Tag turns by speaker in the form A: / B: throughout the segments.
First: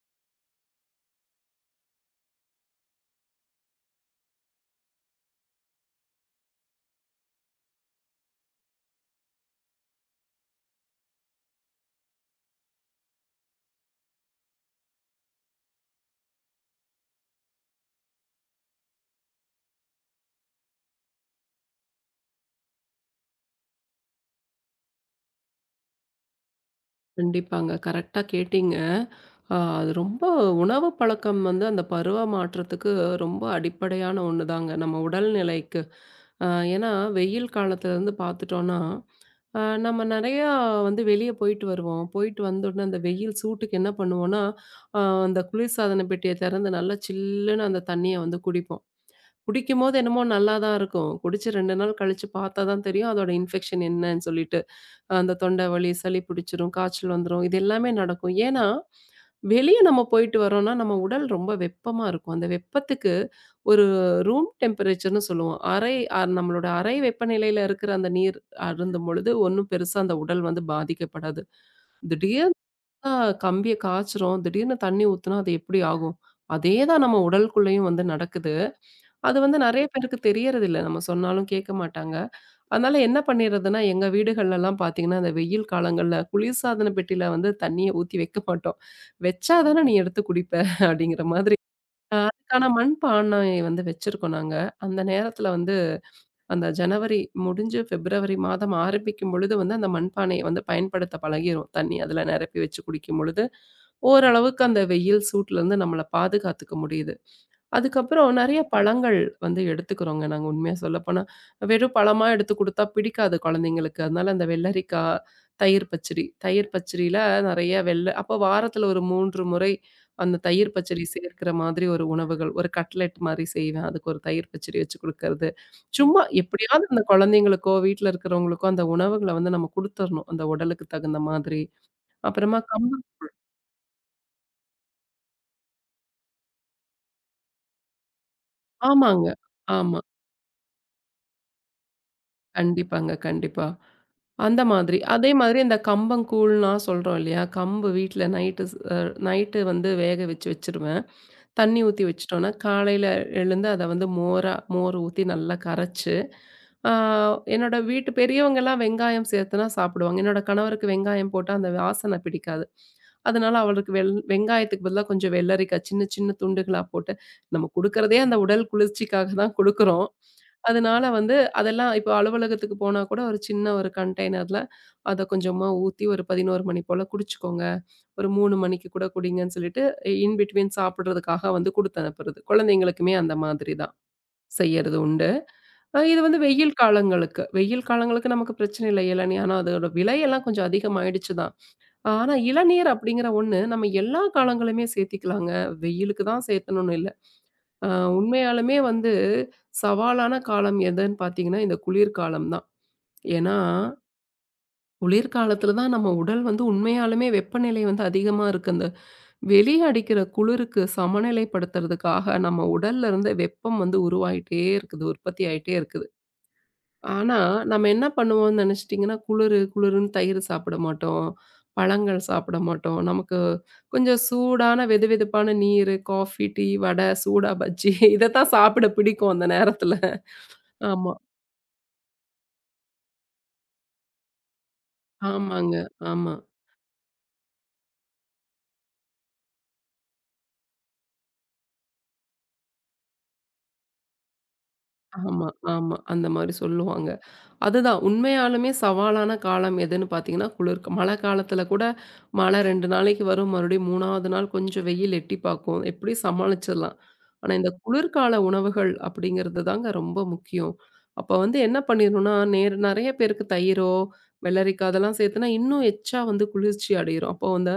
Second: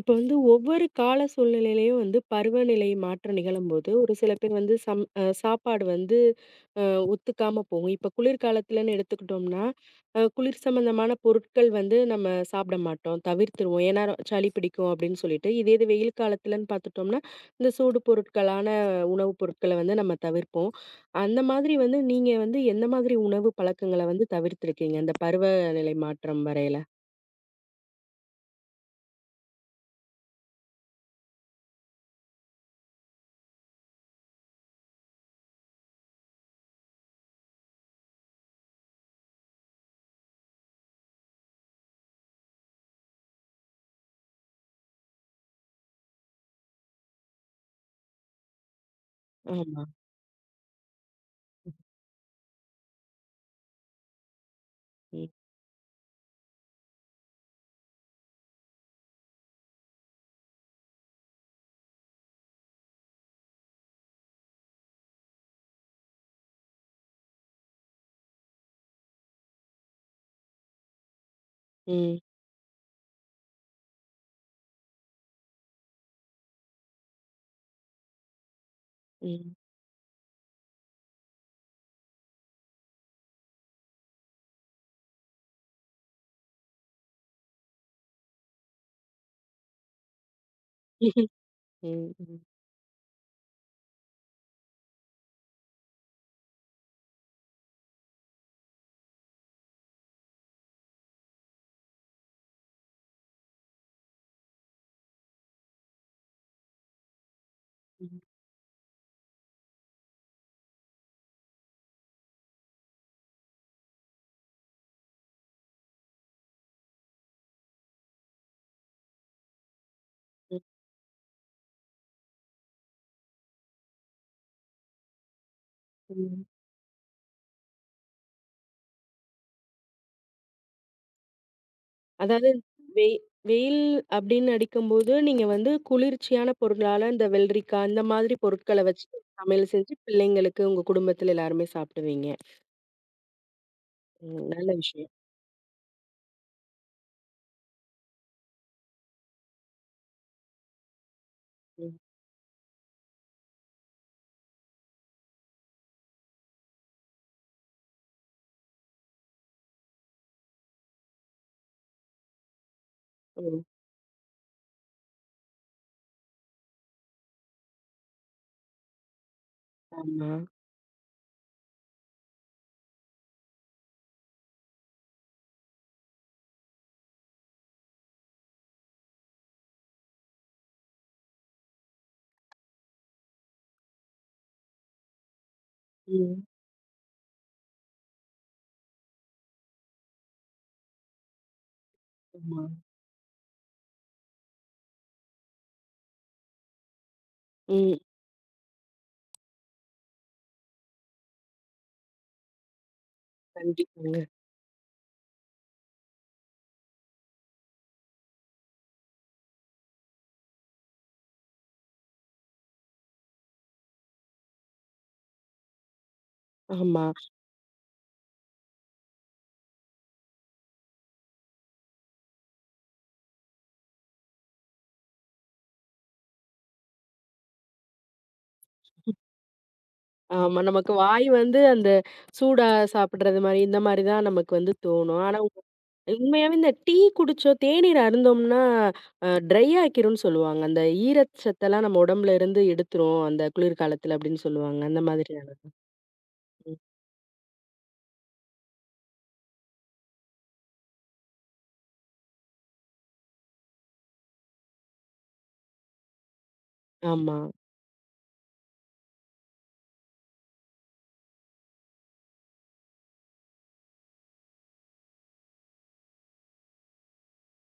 A: இப்ப வந்து ஒவ்வொரு கால சூழ்நிலையிலயும் வந்து பருவநிலை மாற்றம் நிகழும்போது, ஒரு சில பேர் வந்து சம் அ சாப்பாடு வந்து அ ஒத்துக்காம போகும். இப்ப குளிர்காலத்துலன்னு எடுத்துக்கிட்டோம்னா, குளிர் சம்பந்தமான பொருட்கள் வந்து நம்ம சாப்பிட மாட்டோம். தவிர்த்துருவோம். ஏன்னா சளி பிடிக்கும் அப்படின்னு சொல்லிட்டு. இதே இது வெயில் காலத்துலன்னு பார்த்துட்டோம்னா, இந்த சூடு பொருட்களான உணவுப் பொருட்கள வந்து நம்ம தவிர்ப்போம். அந்த மாதிரி வந்து நீங்க வந்து எந்த மாதிரி உணவு பழக்கங்கள வந்து தவிர்த்திருக்கீங்க? இந்த பருவநிலை மாற்றம் வரையில?
B: கண்டிப்பாங்க. கரெக்ட்டா கேட்டீங்க. அது ரொம்ப உணவு பழக்கம் வந்து அந்த பருவ மாற்றத்துக்கு ரொம்ப அடிப்படையான ஒண்ணு தாங்க. நம்ம உடல்நிலைக்கு. அ ஏன்னா வெயில் காலத்துல வந்து பார்த்துட்டோம்னா, அ நம்ம நெறையா வந்து வெளிய போயிட்டு வருவோம். போயிட்டு வந்தோனே அந்த வெயில் சூட்டுக்கு என்ன பண்ணுவோம்னா, அ அந்த குளிர்சாதன பெட்டிய திறந்து நல்லா சில்லுன்னு அந்த தண்ணிய வந்து குடிப்போம்.
A: ஆமா.
B: குடிக்கும்போது என்னமோ நல்லா தான் இருக்கும். குடிச்சு 2 நாள் கழிச்சு பார்த்தா தான் தெரியும் அதோட இன்ஃபெக்ஷன் என்னன்னு சொல்லிட்டு.
A: ம்.
B: அந்த தொண்டை வலி, சளி பிடிச்சிரும், காய்ச்சல் வந்துரும். இது எல்லாமே நடக்கும். ஏன்னா, வெளிய நம்ம போயிட்டு வரோம்னா, நம்ம உடல் ரொம்ப வெப்பமா இருக்கும். அந்த வெப்பத்துக்கு ஒரு ரூம் டெம்பரேச்சர்ன்னு சொல்லுவோம். அறை நம்மளோட அறை வெப்பநிலையில இருக்கிற அந்த நீர் அருந்தும் பொழுது, ஒண்ணும் பெருசா அந்த உடல் வந்து பாதிக்கப்படாது.
A: ம்.
B: திடீர்னு கம்பிய காய்ச்சுறோம், திடீர்னு தண்ணி ஊத்துனா அது எப்படி ஆகும்? அதே தான் நம்ம உடலுக்குள்ளேயும் வந்து நடக்குது. அது வந்து நெறைய பேருக்கு தெரியறதில்ல. நம்ம சொன்னாலும் கேட்க மாட்டாங்க. அதனால என்ன பண்ணிடுறதுன்னா, எங்க வீடுகள்லலாம் பார்த்தீங்கன்னா, அந்த வெயில் காலங்கள்ல குளிர்சாதன பெட்டியில வந்து தண்ணிய ஊத்தி வைக்க மாட்டோம். "வச்சா தானே நீ எடுத்து குடிப்ப" அப்படிங்கிற
A: ம்.
B: மாதிரி.
A: ம், ம்,
B: அதுக்கான மண்பானை வந்து வச்சிருக்கோம் நாங்க. அந்த நேரத்தில வந்து அந்த ஜனவரி முடிஞ்சு பிப்ரவரி மாதம் ஆரம்பிக்கும் பொழுது வந்து, அந்த மண்பானைய வந்து பயன்படுத்த பழகிரும். தண்ணி அதில நிரப்பி வச்சு குடிக்கும் பொழுது, ஓரளவுக்கு அந்த வெயில் சூட்லருந்து நம்மள பாதுகாத்துக்க முடியுது.
A: ம்,
B: அதுக்கப்புறம் நெறைய பழங்கள் வந்து எடுத்துக்கிறோங்க நாங்க உண்மையா சொல்லப்போனா. வெறும் பழமா எடுத்து குடுத்தா பிடிக்காது குழந்தைங்களுக்கு. அதனால அந்த வெள்ளரிக்காய், தயிர் பச்சடி. தயிர் பச்சடியில நெறைய வெள்ள அப்போ வாரத்துல ஒரு 3 முறை அந்த
A: ம்,
B: தயிர் பச்சடி சேர்க்கிற மாதிரி ஒரு உணவுகள். ஒரு கட்லெட் மாரி செய்வேன். அதுக்கு ஒரு தயிர் பச்சடி வச்சு குடுக்கறது. சும்மா
A: ம்.
B: எப்படியாவது அந்த குழந்தைங்களுக்கோ, வீட்ல இருக்கிறவங்களுக்கோ அந்த உணவுகள வந்து நம்ம குடுத்துறணும். அந்த உடலுக்கு தகுந்த மாதிரி.
A: அதாவது
B: அப்புறமா கம்பு.
A: வெய் வெயில் அப்படின்னு அடிக்கும்போது, நீங்க வந்து குளிர்ச்சியான பொருளால இந்த வெள்ளரிக்காய், அந்த மாதிரி பொருட்கள வச்சு
B: ஆமாங்க.
A: சமையல் செஞ்சு
B: ஆமா.
A: பிள்ளைங்களுக்கு, உங்க குடும்பத்துல எல்லாருமே சாப்பிடுவீங்க.
B: கண்டிப்பாங்க, கண்டிப்பா.
A: ம்,
B: அந்த
A: நல்ல
B: மாதிரி.
A: விஷயம்.
B: அதே மாதிரி இந்த கம்பங்கூழ்னா சொல்றோம் இல்லையா? கம்பு வீட்ல நைட்டு ஸ் அ நைட்டு வந்து வேக வச்சு வச்சுருவேன். தண்ணி
A: ம்,
B: ஊத்தி வச்சுட்டோன்னா, காலையில எழுந்து அத வந்து மோரா மோர் ஊத்தி நல்லா கரைச்சு, ஆ என்னோட வீட்டு பெரியவங்கலாம் வெங்காயம் சேர்த்துனா சாப்பிடுவாங்க. என்னோட கணவருக்கு வெங்காயம் போட்டா அந்த வாசனை பிடிக்காது. அதனால
A: ம்.
B: அவருக்கு வெங்காயத்துக்கு பதிலா கொஞ்சம் வெள்ளரிக்காய் சின்ன சின்ன துண்டுகளா போட்டு, நம்ம குடுக்குறதே அந்த உடல் குளிர்ச்சிக்காக தான் குடுக்குறோம்.
A: ஆமா.
B: அதனால வந்து அதெல்லாம் இப்போ அலுவலகத்துக்கு போனா கூட ஒரு சின்ன ஒரு கண்டெய்னர்ல அத கொஞ்சமா ஊத்தி ஒரு 11 மணி போல குடிச்சுக்கோங்க. ஒரு 3 மணிக்கு கூட குடிங்கன்னு சொல்லிட்டு இன் பிட்வீன் சாப்பிடுறதுக்காக வந்து குடுத்து அனுப்புறது. குழந்தைங்களுக்குமே அந்த மாதிரி தான் செய்யறது உண்டு. இது வந்து
A: ம்.
B: வெயில் காலங்களுக்கு. வெயில் காலங்களுக்கு நமக்கு பிரச்சனை இல்லை இளநீர். ஆனா அதோட விலையெல்லாம் கொஞ்சம் அதிகமாயிடுச்சு தான். ஆனா
A: ஆமா.
B: இளநீர் அப்படிங்கிற ஒண்ணு நம்ம எல்லா காலங்களுமே சேர்த்திக்கலாங்க. வெயிலுக்கு தான் சேர்த்தணும்னு இல்ல. அ
A: ம்.
B: உண்மையாலுமே வந்து சவாலான காலம் எதுன்னு பார்த்தீங்கன்னா, இந்த குளிர்காலம் தான். ஏன்னா,
A: கண்டிப்பாங்க.
B: குளிர்காலத்தில தான் நம்ம உடல் வந்து உண்மையாலுமே வெப்பநிலை வந்து அதிகமா இருக்கு. அந்த வெளிய அடிக்கிற குளிருக்கு சமநிலைப்படுத்துறதுக்காக நம்ம உடல்ல இருந்து வெப்பம் வந்து உருவாயிட்டே இருக்குது, உற்பத்தி ஆயிட்டே இருக்கு.
A: ஆமா.
B: ஆனா, நம்ம என்ன பண்ணுவோம்ன்னு நெனச்சுட்டீங்கன்னா, குளுரு குளுருன்னு தயிர் சாப்பிட மாட்டோம். பழங்கள் சாப்பிட மாட்டோம். நமக்கு கொஞ்சம் சூடான வெதுவெதுப்பான நீரு, காஃபி, டீ, வடை, சூடா பஜ்ஜி இதத்தான் சாப்பிட பிடிக்கும் அந்த நேரத்துல.
A: ஆமா. நமக்கு
B: ஆமா.
A: வாய் வந்து அந்த சூடா சாப்பிடுறது மாரி, இந்த மாரி தான் நமக்கு வந்து தோணும். ஆனா
B: ஆமாங்க. ஆமா,
A: உண்மையாவே இந்த டீ குடிச்சோம், தேநீர் அருந்தோம்னா, ட்ரை ஆக்கிரும்ன்னு சொல்லுவாங்க. அந்த ஈரச்சத்தெல்லாம் நம்ம உடம்புல இருந்து எடுத்துரும், அந்த குளிர்காலத்துல அப்படின்னு சொல்லுவாங்க. அந்த
B: ஆமா,
A: மாதிரியான
B: ஆமா. அந்த மாரி
A: ம்.
B: சொல்லுவாங்க. அதுதான் உண்மையாலுமே சவாலான காலம் எதுன்னு பார்த்தீங்கன்னா, குளிர் மழை காலத்தில கூட மழை 2 நாளைக்கு வரும். மறுபடியும் 3வது நாள் கொஞ்சம் வெயில் எட்டி பார்க்கும். எப்படியும் சமாளிச்சிடலாம்.
A: ஆமா.
B: ஆனா, இந்த குளிர்கால உணவுகள் அப்படிங்கிறது தாங்க ரொம்ப முக்கியம். அப்ப வந்து என்ன பண்ணிரணும்னா, நேர் நெறைய பேருக்கு தயிரோ, வெள்ளரிக்காய் அதெல்லாம் சேர்த்துனா இன்னும் எக்ஸ்ட்ரா வந்து குளிர்ச்சி அடையிரும். அப்போ அந்த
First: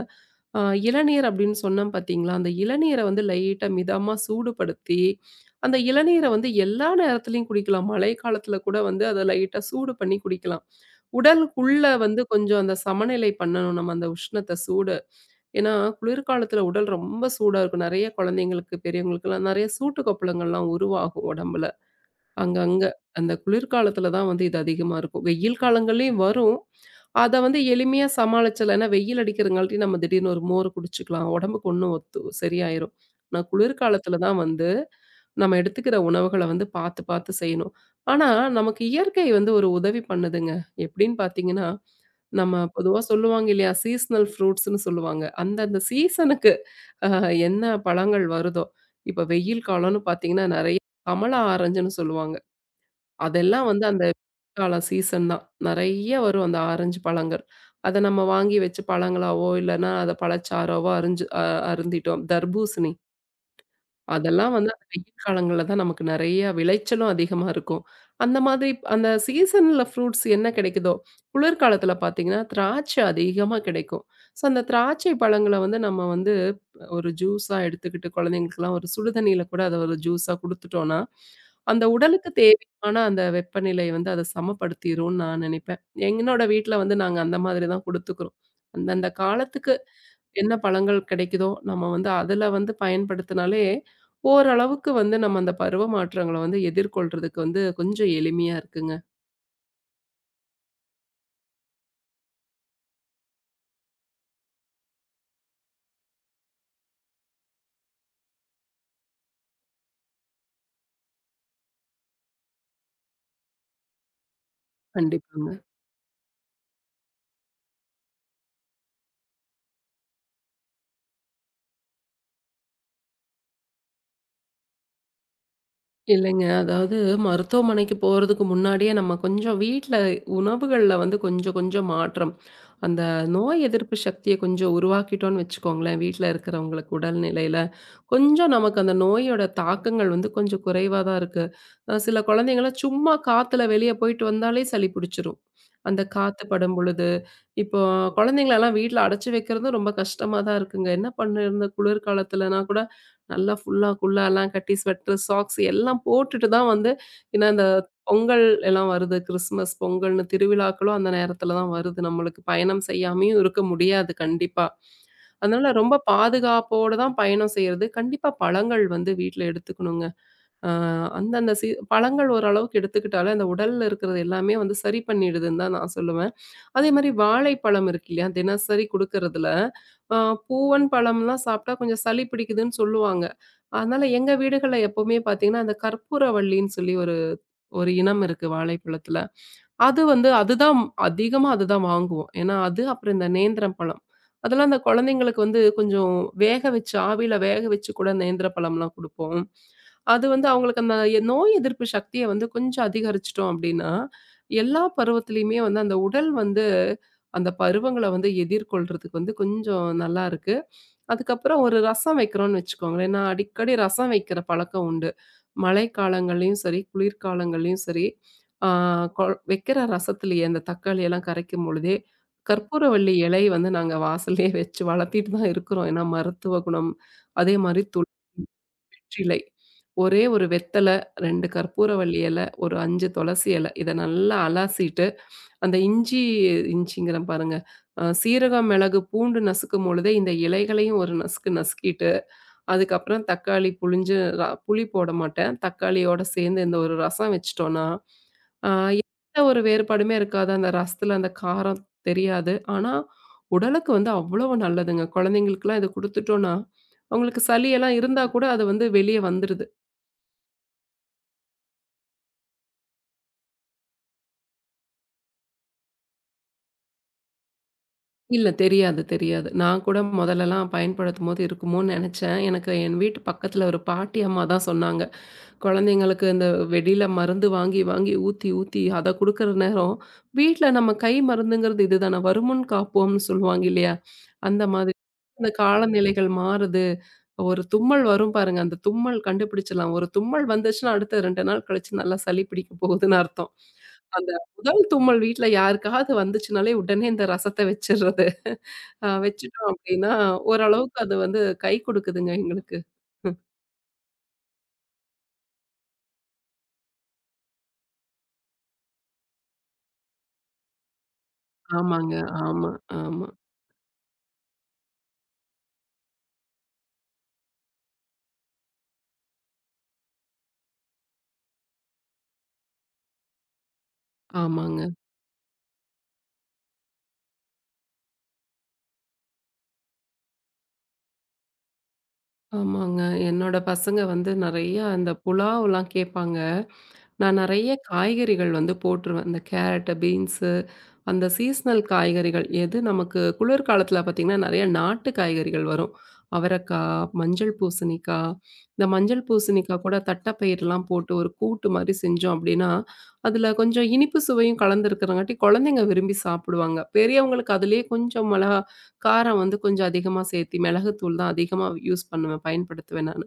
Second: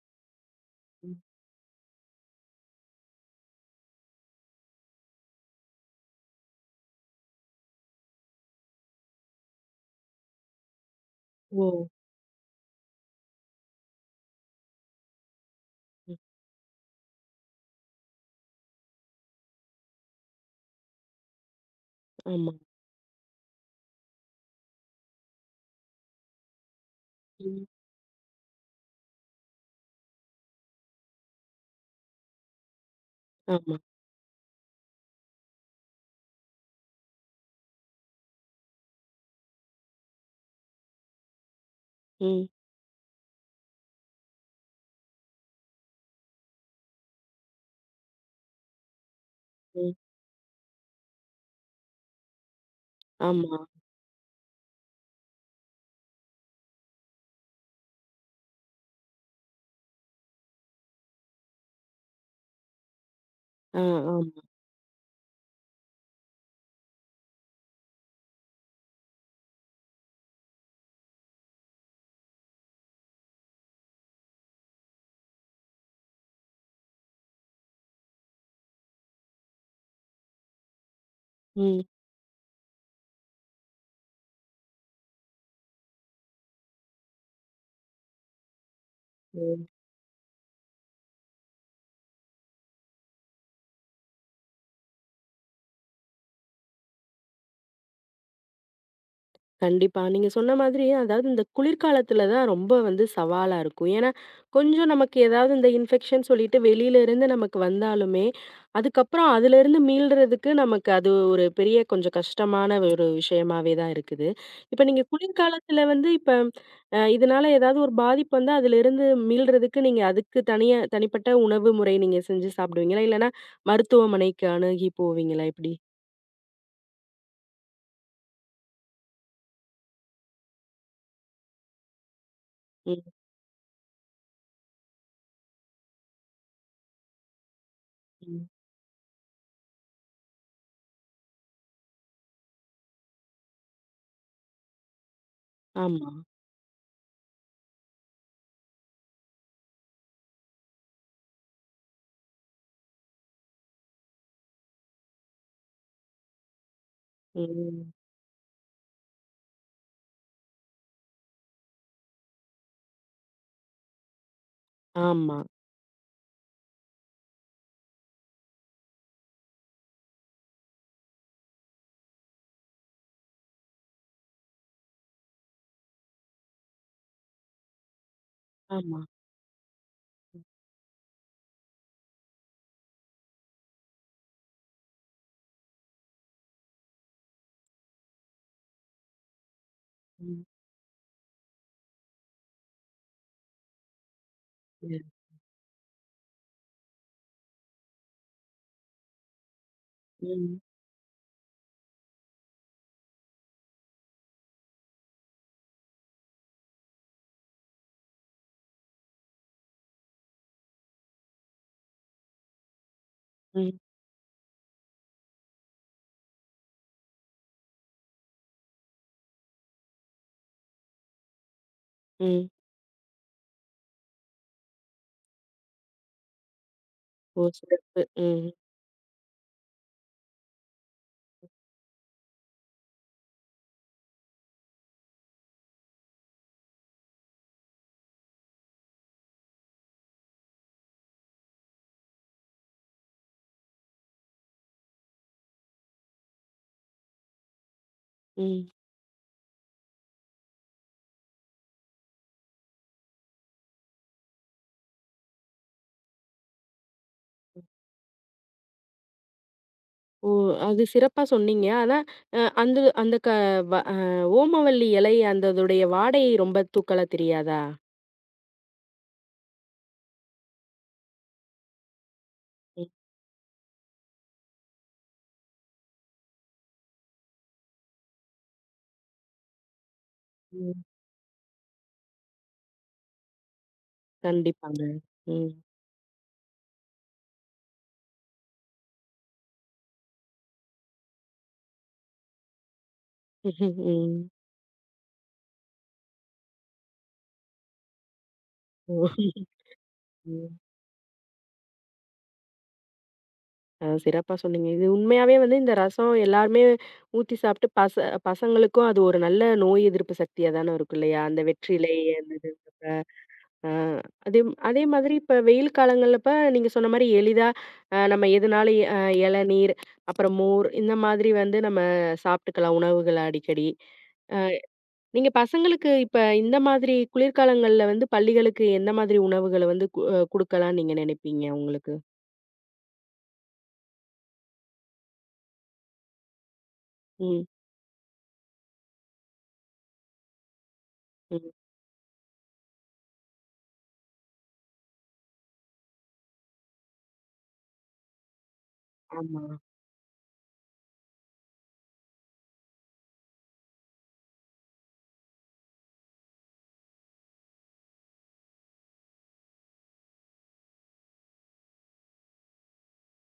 B: அ
A: ம்.
B: இளநீர் அப்படின்னு சொன்னேன் பார்த்தீங்களா, அந்த இளநீரை வந்து லைட்டா மிதமா சூடுபடுத்தி அந்த இளநீரை வந்து எல்லா நேரத்துலயும் குடிக்கலாம். மழை காலத்துல கூட வந்து அத லைட்டா சூடு பண்ணி குடிக்கலாம்.
A: ஓ!
B: உடலுக்குள்ள வந்து கொஞ்சம் அந்த சமநிலை பண்ணணும் நம்ம அந்த உஷ்ணத்த, சூட. ஏன்னா,
A: ம்.
B: குளிர்காலத்துல உடல் ரொம்ப சூடா இருக்கும். நெறைய குழந்தைங்களுக்கு, பெரியவங்களுக்கெல்லாம் நெறைய சூட்டு கொப்பளங்கள்லாம் உருவாகும் உடம்புல.
A: ஆமா.
B: அங்கங்க. அந்த குளிர்காலத்துல தான் வந்து இது அதிகமா இருக்கும். வெயில் காலங்கள்லயும் வரும். அத வந்து
A: ம்.
B: எளிமையா சமாளிச்சர்லாம். ஏன்னா வெயில் அடிக்கிறங்காட்டி நம்ம திடீர்னு ஒரு மோர் குடிச்சுக்கலாம். உடம்புக்கு ஒண்ணும் ஒத்து சரியாயிரும். நான்
A: ஆமா.
B: குளிர்காலத்துல தான் வந்து நம்ம எடுத்துக்கிற உணவுகள வந்து பார்த்து, பார்த்து செய்யணும். ஆனா, நமக்கு இயற்கை வந்து ஒரு உதவி பண்ணுதுங்க. எப்படின்னு பார்த்தீங்கன்னா,
A: ம்.
B: நம்ம பொதுவா சொல்லுவாங்க இல்லையா? சீசனல் ஃப்ரூட்ஸ்ன்னு சொல்லுவாங்க. அந்தந்த சீசனுக்கு அ என்ன பழங்கள் வருதோ, இப்ப வெயில்
A: ம்.
B: காலம்னு பார்த்தீங்கன்னா, நெறைய கமலா ஆரஞ்சுன்னு சொல்லுவாங்க.
A: ஆமா.
B: அதெல்லாம் வந்து அந்த கால சீசன் தான். நெறைய வரும் அந்த ஆரஞ்சு பழங்கள். அத நம்ம வாங்கி வச்சு பழங்களாவோ, இல்லன்னா அத பழச்சாறாவோ அரிஞ்சு அருந்திட்டோம். தர்பூசணி.
A: ஆ, ஆமா.
B: அதெல்லாம் வந்து அந்த வெயில் காலங்கள்ல தான் நமக்கு நெறைய விளைச்சலும் அதிகமா இருக்கும். அந்த மாதிரி அந்த சீசன்ல ஃப்ரூட்ஸ் என்ன கிடைக்குதோ, குளிர்காலத்துல பார்த்தீங்கன்னா, திராட்சை அதிகமா கிடைக்கும். ஸோ அந்த திராட்சை பழங்கள வந்து நம்ம வந்து ஒரு ஜூஸா எடுத்துக்கிட்டு குழந்தைங்களுக்குலாம் ஒரு சுடுதண்ணீல கூட அத ஒரு ஜூஸா குடுத்துட்டோம்னா,
A: ம்.
B: அந்த உடலுக்கு தேவையான அந்த வெப்பநிலை வந்து அத சமப்படுத்திரும்னு நான் நெனைப்பேன். என்னோட வீட்ல வந்து நாங்க அந்த மாதிரி தான் குடுத்துக்கிறோம். அந்தந்த
A: ஓ!
B: காலத்துக்கு என்ன பழங்கள் கிடைக்குதோ, நம்ம வந்து அதுல வந்து பயன்படுத்தினாலே, ஓரளவுக்கு வந்து நம்ம அந்த பருவ மாற்றங்கள வந்து எதிர்கொள்றதுக்கு வந்து கொஞ்சம் எளிமையா இருக்குங்க.
A: கண்டிப்பா. நீங்க சொன்ன மாதிரி, அதாவது இந்த குளிர்காலத்துல தான் ரொம்ப வந்து சவாலா இருக்கும். ஏன்னா, கொஞ்சம் நமக்கு ஏதாவது இந்த இன்ஃபெக்ஷன் சொல்லிட்டு வெளியில இருந்து நமக்கு வந்தாலுமே, அதுக்கப்புறம் அதிலிருந்து மீள்றதுக்கு நமக்கு அது ஒரு பெரிய கொஞ்சம் கஷ்டமான ஒரு விஷயமாவே தான் இருக்குது. இப்ப நீங்க
B: கண்டிப்பாங்க.
A: குளிர்காலத்துல வந்து இப்ப இதனால ஏதாவது ஒரு பாதிப்பு வந்தா அதிலிருந்து மீள்றதுக்கு நீங்க அதுக்கு தனியா தனிப்பட்ட உணவு முறை நீங்க செஞ்சு சாப்பிடுவீங்களா? இல்லன்னா மருத்துவமனைக்கு அணுகி போவீங்களா? எப்படி?
B: இல்லைங்க. அதாவது மருத்துவமனைக்கு போறதுக்கு முன்னாடியே நம்ம கொஞ்சம் வீட்ல உணவுகள்ல வந்து கொஞ்சம் கொஞ்சம் மாற்றம்.
A: ம்,
B: அந்த நோய் எதிர்ப்பு சக்திய கொஞ்சம் உருவாக்கிட்டோம்னு வச்சுக்கோங்களேன், வீட்ல இருக்கிறவங்களுக்கு உடல்நிலையில,
A: ம்.
B: கொஞ்சம் நமக்கு அந்த நோயோட தாக்கங்கள் வந்து கொஞ்சம் குறைவா தான் இருக்கு. சில குழந்தைங்கலாம் சும்மா காத்துல வெளிய போயிட்டு வந்தாலே சளி பிடிச்சிரும். அந்த
A: ஆமா.
B: காத்து படும் பொழுது இப்போ குழந்தைங்களலாம் வீட்ல அடைச்சு வைக்கிறது ரொம்ப கஷ்டமா தான் இருக்குங்க. என்ன பண்ணிருந்த குளிர்காலத்துலனா கூட நல்லா ஃபுல்லா குல்லாலாம் கட்டி ஸ்வெட்டர், சாக்ஸ் எல்லாம் போட்டுட்டு தான் வந்து ஏன்னா இந்த
A: ம்.
B: பொங்கல் எல்லாம் வருது. கிறிஸ்மஸ், பொங்கல்னு திருவிழாக்களும் அந்த நேரத்துல தான் வருது. நம்மளுக்கு பயணம் செய்யாமயும் இருக்க முடியாது கண்டிப்பா.
A: ஆமா,
B: அதனால ரொம்ப பாதுகாப்போட தான் பயணம் செய்றது. கண்டிப்பா பழங்கள் வந்து வீட்ல எடுத்துக்கணுங்க. அ அந்தந்த பழங்கள் ஓரளவுக்கு எடுத்துக்கிட்டாலே அந்த உடல்ல இருக்கிறது எல்லாமே வந்து சரி பண்ணிடுதுன்னு தான் நான் சொல்லுவேன். அதே மாரி வாழைப்பழம் இருக்கு இல்லையா? தினசரி
A: ஆமா.
B: குடுக்கறதுல, அ பூவன் பழம்லாம் சாப்பிட்டா கொஞ்சம் சளி பிடிக்குதுன்னு சொல்லுவாங்க. அதனால எங்க வீடுகள்ல எப்பவுமே பார்த்தீங்கன்னா, அந்த கற்பூரவள்ளின்னு சொல்லி ஒரு ஒரு இனம் இருக்கு வாழைப்பழத்தில. அது வந்து
A: ம்.
B: அதுதான் அதிகமா அதுதான் வாங்குவோம். ஏன்னா, அது அப்புறம் இந்த நேந்திரம் பழம். அதெல்லாம் அந்த
A: ம்.
B: குழந்தைங்களுக்கு வந்து கொஞ்சம் வேக வச்சு ஆவியில வேக வச்சு கூட நேந்திர பழம்லாம் குடுப்போம். அது வந்து
A: ம்.
B: அவங்களுக்கு அந்த நோய் எதிர்ப்பு சக்திய வந்து கொஞ்சம் அதிகரிச்சுட்டோம் அப்டின்னா, எல்லா பருவத்திலயுமே வந்து அந்த உடல் வந்து அந்த பருவங்கள வந்து எதிர்கொள்றதுக்கு வந்து கொஞ்சம் நல்லாருக்கு. அதுக்கப்புறம் ஒரு ரசம் வைக்கிறோம்னு வச்சுக்கோங்களேன். நான்
A: ம்.
B: அடிக்கடி ரசம் வைக்கிற பழக்கம் உண்டு. மழைக்காலங்கள்லயும் சரி, குளிர்காலங்கள்லயும் சரி, ஆ கொ வைக்கிற ரசத்திலேயே அந்த தக்காளி எல்லாம் கரைக்கும் பொழுதே,
A: ம்.
B: கற்பூரவள்ளி இலை வந்து நாங்க வாசல்லயே வச்சு வளர்த்திட்டு தான் இருக்கிறோம். ஏன்னா மருத்துவ குணம்.
A: ஓ!
B: அதே மாரி
A: சிறப்பு. ம்.
B: வெற்றிலை. ஒரே ஒரு வெத்தல, 2 கற்பூரவள்ளி இல, ஒரு 5 துளசி இல இத நல்லா அலசிட்டு அந்த இஞ்சி இஞ்சிங்கிறேன் பாருங்க. சீரகம், மிளகு, பூண்டு நசுக்கும் பொழுதே இந்த இலைகளையும் ஒரு நசுக்கு நசுக்கிட்டு, அதுக்கப்புறம் தக்காளி புளிஞ்சு புளி போட மாட்டேன். தக்காளியோட சேர்ந்து இந்த ஒரு ரசம் வச்சுட்டோம்னா,
A: ம்.
B: ஆ எந்த ஒரு வேறுபாடுமே இருக்காது. அந்த ரசத்தில அந்த காரம் தெரியாது. ஆனா, உடலுக்கு வந்து அவ்வளவு நல்லதுங்க. குழந்தைங்களுக்கெல்லாம் இத குடுத்துட்டோம்னா, அவங்களுக்கு சளியெல்லாம் இருந்தா கூட அது வந்து வெளிய வந்துருது.
A: ஓ! அது சிறப்பா சொன்னீங்க. ஆனா, அந்த அந்த க வ அ ஓமவல்லி இலை அந்த அதோடைய வாடை ரொம்ப தூக்கலா தெரியாதா?
B: இல்ல. தெரியாது, தெரியாது. நான் கூட முதல்லலாம் பயன்படுத்தும்போது இருக்குமோன்னு நெனச்சேன். எனக்கு
A: ம்.
B: என் வீட்டு பக்கத்துல ஒரு பாட்டி அம்மா தான் சொன்னாங்க. குழந்தைங்களுக்கு இந்த வெளியில மருந்து வாங்கி, வாங்கி ஊத்தி, ஊத்தி அத குடுக்குற நேரம், வீட்ல
A: ம்.
B: நம்ம கை மருந்துங்கிறது இதுதானே. வருமுன் காப்போம்னு சொல்லுவாங்க இல்லையா? அந்த
A: கண்டிப்பாங்க.
B: மாதிரி இந்த
A: ம்.
B: காலநிலைகள் மாறுது. ஒரு தும்மல் வரும் பாருங்க. அந்த தும்மல் கண்டுபிடிச்சலாம். ஒரு தும்மல் வந்துச்சுன்னா, அடுத்த 2 நாள் கழிச்சு நல்லா சளி பிடிக்க போகுதுன்னு அர்த்தம்.
A: ம்.
B: அந்த முதல் தும்மல் வீட்ல யாருக்காவது வந்துச்சுனாலே, உடனே இந்த ரசத்த வச்சுர்றது.
A: ஓ!
B: வச்சுட்டோம் அப்படின்னா,
A: ம்.
B: ஓரளவுக்கு அது வந்து கை குடுக்குதுங்க எங்களுக்கு.
A: சிறப்பா சொன்னீங்க. இது உண்மையாவே வந்து இந்த ரசம் எல்லாருமே ஊத்தி சாப்பிட்டு பசங்களுக்கும் அது ஒரு நல்ல நோய் எதிர்ப்பு சக்தியா தான இருக்கும் இல்லையா? அந்த வெற்றிலை
B: ஆமாங்க.
A: அந்த
B: ஆமா, ஆமா.
A: ஆ, அதே அதே மாதிரி இப்ப வெயில் காலங்கள்லப்ப நீங்க சொன்ன மாரி எளிதா நம்ம எதுனாலும் இளநீர், அப்புறம் மோர் இந்த மாதிரி வந்து நம்ம சாப்பிட்டுக்கலாம் உணவுகள அடிக்கடி. அ
B: ஆமாங்க,
A: நீங்க பசங்களுக்கு இப்ப இந்த மாதிரி குளிர்காலங்கள்ல வந்து பள்ளிகளுக்கு எந்த மாதிரி உணவுகள வந்து கு அ குடுக்கலாம்ன்னு நீங்க நினைப்பீங்க உங்களுக்கு?
B: ஆமாங்க. என்னோட பசங்க வந்து நெறையா அந்த புலாவ்லாம் கேட்பாங்க. நான்
A: ம்,
B: நெறைய காய்கறிகள் வந்து போட்டுருவேன். இந்த கேரட்டு, பீன்ஸு. அந்த
A: ம்.
B: சீசனல் காய்கறிகள் எது நமக்கு குளிர்காலத்தில பார்த்தீங்கன்னா, நெறைய நாட்டு காய்கறிகள் வரும். அவரக்காய், மஞ்சள் பூசணிக்காய், இந்த மஞ்சள்
A: ஆமா.
B: பூசணிக்காய் கூட தட்டப்பயிர்லாம் போட்டு ஒரு கூட்டு மாரி செஞ்சோம் அப்டின்னா, அதில கொஞ்சம் இனிப்பு சுவையும் கலந்துருக்கிறங்காட்டி குழந்தைங்க விரும்பி சாப்பிடுவாங்க. பெரியவங்களுக்கு அதிலேயே கொஞ்சம் மிளகா காரம் வந்து கொஞ்சம் அதிகமா சேர்த்தி மிளகுத்தூள் தான் அதிகமா யூஸ் பண்ணுவேன், பயன்படுத்துவேன் நானு.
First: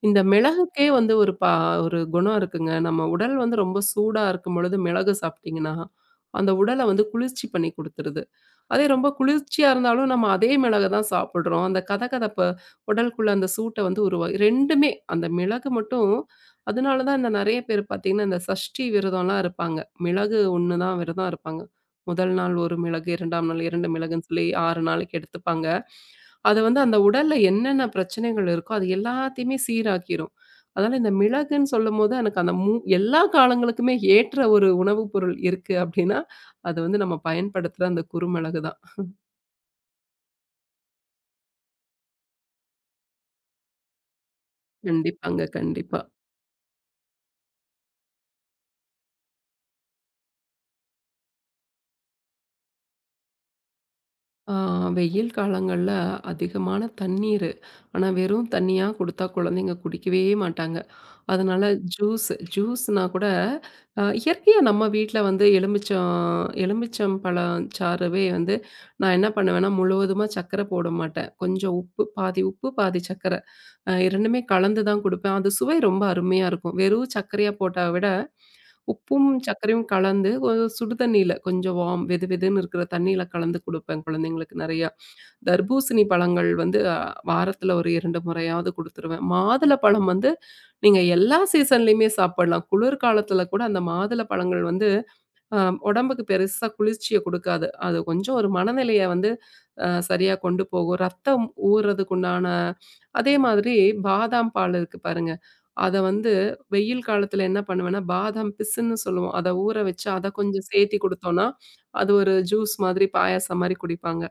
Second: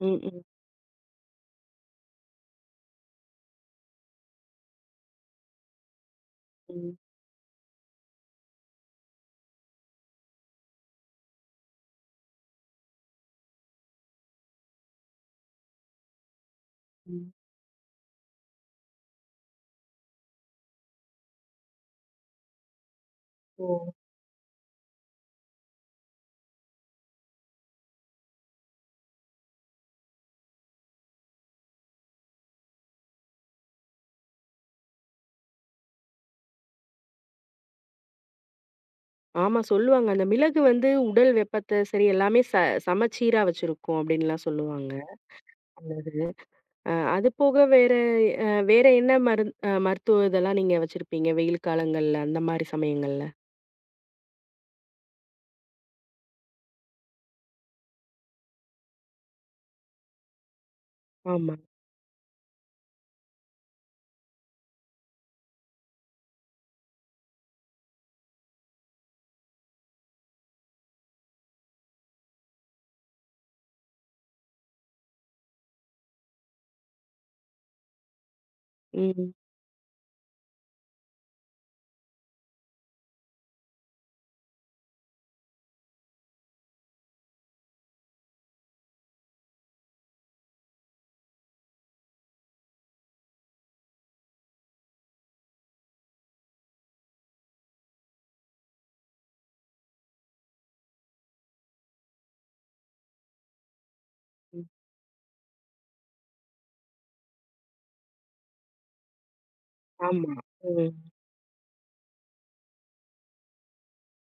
A: ம்,
B: இந்த
A: ம்,
B: மிளகுக்கே வந்து ஒரு குணம் இருக்குங்க. நம்ம உடல் வந்து ரொம்ப சூடா இருக்கும் பொழுது மிளகு சாப்பிட்டீங்கன்னா, அந்த உடல
A: ம்,
B: வந்து குளிர்ச்சி பண்ணி குடுத்துருது. அதே ரொம்ப குளிர்ச்சியா இருந்தாலும் நம்ம அதே மிளக தான் சாப்பிடுறோம். அந்த கதகதப்பு உடலுக்குள்ள அந்த சூட்ட வந்து உருவா 2மே அந்த மிளகு மட்டும் அதனால தான் இந்த
A: ம்.
B: நெறைய பேர் பார்த்தீங்கன்னா, இந்த சஷ்டி விரதம்லாம் இருப்பாங்க. மிளகு ஒண்ணு தான் விரதம் இருப்பாங்க. முதல் நாள் 1 மிளகு, 2ஆம் நாள்
A: ஓ!
B: 2 மிளகுன்னு சொல்லி 6 நாளைக்கு எடுத்துப்பாங்க. அது வந்து அந்த உடல்ல என்னென்ன பிரச்சனைகள் இருக்கோ, அது எல்லாத்தையுமே சீராக்கிரும். அதனால இந்த மிளகுன்னு சொல்லும்போது எனக்கு அந்த எல்லா காலங்களுக்குமே ஏற்ற ஒரு உணவு பொருள் இருக்கு அப்டின்னா, அது வந்து நம்ம பயன்படுத்துற அந்த குறுமிளகு தான்.
A: ஆமா சொல்லுவாங்க. அந்த மிளகு வந்து உடல் வெப்பத்த சரி எல்லாமே சமச்சீரா வச்சிருக்கும் அப்படின்லாம் சொல்லுவாங்க.
B: கண்டிப்பாங்க, கண்டிப்பா.
A: அது போக வேற வேற என்ன மருந் அ மருத்துவ இதெல்லாம் நீங்க வச்சிருப்பீங்க? வெயில் காலங்கள்ல, அந்த மாரி சமயங்கள்ல?
B: ஆ வெயில் காலங்கள்ல அதிகமான தண்ணீரு. ஆனா வெறும் தண்ணியா குடுத்தா குழந்தைங்க குடிக்கவே மாட்டாங்க.
A: ஆமா.
B: அதனால ஜூஸ் ஜூஸ்னா கூட இயற்கையா நம்ம வீட்ல வந்து எலுமிச்சம் எலுமிச்சம் பழம் சாறவே வந்து நான் என்ன பண்ணுவேன்னா, முழுவதுமா சர்க்கர போட மாட்டேன். கொஞ்சம் உப்பு பாதி உப்பு, பாதி சர்க்கர. 2மே கலந்து தான் குடுப்பேன். அது சுவை ரொம்ப அருமையா இருக்கும். வெறும் சர்க்கரையா போட்டா விட உப்பும்,
A: ம்.
B: சர்க்கரையும் கலந்து ஒரு சுடு தண்ணீல கொஞ்சம் வார்ம் வெது வெதுன்னு இருக்கிற தண்ணீல கலந்து குடுப்பேன் குழந்தைங்களுக்கு நெறையா. தர்பூசணி பழங்கள் வந்து வாரத்துல ஒரு 2 முறையாவது குடுத்துருவேன். மாதுளப்பழம் வந்து நீங்க எல்லா சீசன்லயுமே சாப்பிடலாம். குளிர்காலத்துல கூட அந்த மாதுள பழங்கள் வந்து அ உடம்புக்கு பெருசா குளிர்ச்சிய குடுக்காது. அது கொஞ்சம் ஒரு மனநிலைய வந்து சரியா கொண்டு போகும். ரத்தம் ஊர்றதுக்குண்டான அதே மாதிரி பாதாம்
A: ம்.
B: பால் இருக்கு பாருங்க. அத வந்து வெயில் காலத்துல என்ன பண்ணுவேன்னா, பாதாம் பிசுன்னு சொல்லுவோம். அத ஊற வச்சு அத
A: ஆமா.
B: கொஞ்சம்
A: ம்.
B: சேத்தி குடுத்தோம்னா, அது ஒரு ஜூஸ் மாதிரி பாயாசம் மாரி குடிப்பாங்க.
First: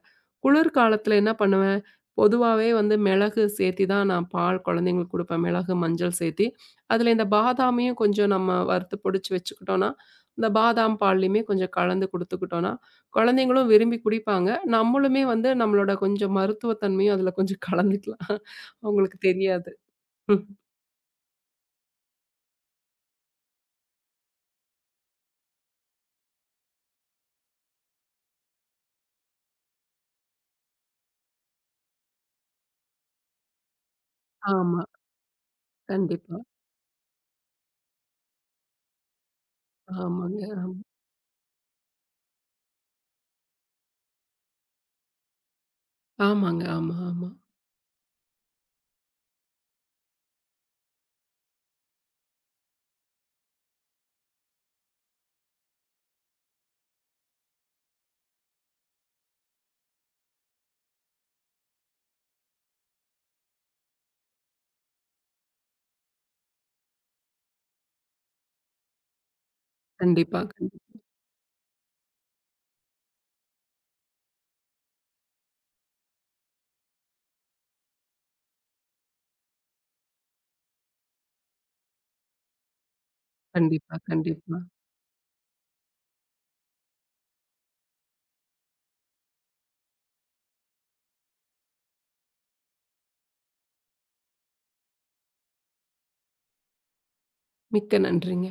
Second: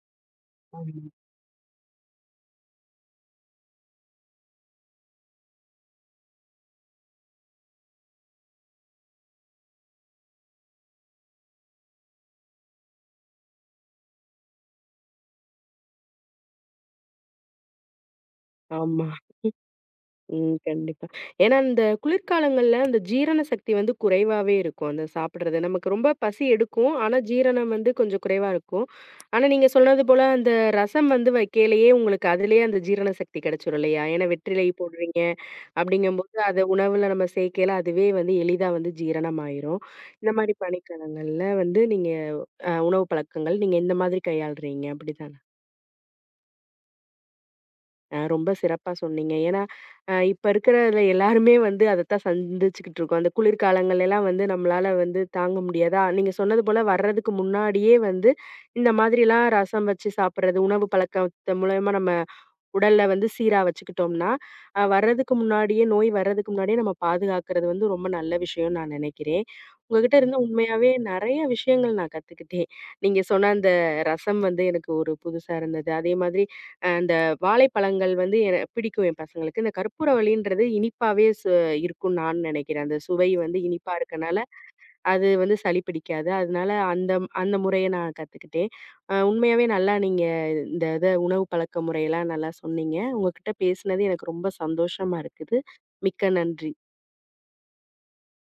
B: குளிர்
A: ஆமா.
B: காலத்துல என்ன பண்ணுவேன், பொதுவாவே வந்து மிளகு சேத்தி தான் நான் பால் குழந்தைங்களுக்கு குடுப்பேன். மிளகு, மஞ்சள் சேத்தி. அதுல இந்த பாதாமையும் கொஞ்சம் நம்ம வறுத்து பொடிச்சு வச்சுக்கிட்டோம்னா இந்த பாதாம் பால்லையுமே கொஞ்சம் கலந்து குடுத்துக்கிட்டோம்னா, குழந்தைங்களும் விரும்பி குடிப்பாங்க. நம்மளுமே வந்து நம்மளோட கொஞ்சம் மருத்துவ தன்மையும் அதில கொஞ்சம் கலந்துக்கலாம்.
A: ஆமா.
B: அவங்களுக்கு தெரியாது. ம்.
A: ம். கண்டிப்பா. ஏன்னா, இந்த குளிர்காலங்கள்ல அந்த ஜீரண சக்தி வந்து குறைவாவே இருக்கும். அந்த சாப்பிடுறது. நமக்கு ரொம்ப பசி எடுக்கும். ஆனா, ஜீரணம் வந்து கொஞ்சம் குறைவா இருக்கும். ஆனா, நீங்க சொன்னது போல அந்த ரசம் வந்து வைக்கையிலேயே உங்களுக்கு அதிலேயே அந்த ஜீரண சக்தி கிடைச்சிரும் இல்லையா? ஏன்னா, வெற்றிலை
B: ஆமா.
A: போடுறீங்க அப்படிங்கும்போது
B: கண்டிப்பா.
A: அத உணவுல நம்ம சேர்க்கையில அதுவே வந்து எளிதா வந்து ஜீரணமாயிரும். இந்த
B: ஆமாங்க.
A: மாரி
B: ஆமா.
A: பனிக்காலங்கள்ல வந்து நீங்க உணவு பழக்கங்கள் நீங்க இந்த மாதிரி கையாளுறீங்க. அப்படிதானே?
B: ஆமாங்க. ஆமா, ஆமா.
A: ரொம்ப சிறப்பா சொன்னீங்க. ஏன்னா, இப்ப இருக்கிறதுல எல்லாருமே வந்து அதத்தான் சந்திச்சுக்கிட்டு இருக்கோம். அந்த குளிர்காலங்கள் எல்லாம் வந்து நம்மளால வந்து தாங்க முடியாதா, நீங்க சொன்னது போல வர்றதுக்கு முன்னாடியே வந்து இந்த மாதிரிலாம் ரசம் வச்சு சாப்பிடுறது, உணவு பழக்கத்த மூலியமா நம்ம உடல்ல வந்து சீரா வச்சுக்கிட்டோம்னா, வர்றதுக்கு முன்னாடியே நோய் வர்றதுக்கு முன்னாடியே நம்ம பாதுகாக்கிறது வந்து ரொம்ப நல்ல விஷயம்னு நான் நினைக்கிறேன். உங்ககிட்ட இருந்து
B: கண்டிப்பா,
A: உண்மையாவே
B: கண்டிப்பா,
A: நெறைய விஷயங்கள் நான் கத்துக்கிட்டேன். நீங்க சொன்ன அந்த ரசம் வந்து எனக்கு ஒரு புதுசா இருந்தது. அதே மாதிரி அந்த வாழைப்பழங்கள் வந்து என பிடிக்கும் என் பசங்களுக்கு. இந்த கற்பூரவள்ளின்றது இனிப்பாவே இருக்கும்னு நான் நினைக்கிறேன். அந்த சுவை வந்து இனிப்பா
B: கண்டிப்பா,
A: இருக்கனால
B: கண்டிப்பா.
A: அது வந்து சளி பிடிக்காது. அதனால அந்த அந்த முறைய நான் கத்துக்கிட்டேன். உண்மையாவே நல்லா நீங்க இந்த இத உணவு பழக்க முறையெல்லாம் நல்லா சொன்னீங்க. உங்ககிட்ட பேசினது எனக்கு ரொம்ப சந்தோஷமா இருக்குது. மிக்க நன்றி.
B: மிக்க நன்றிங்க.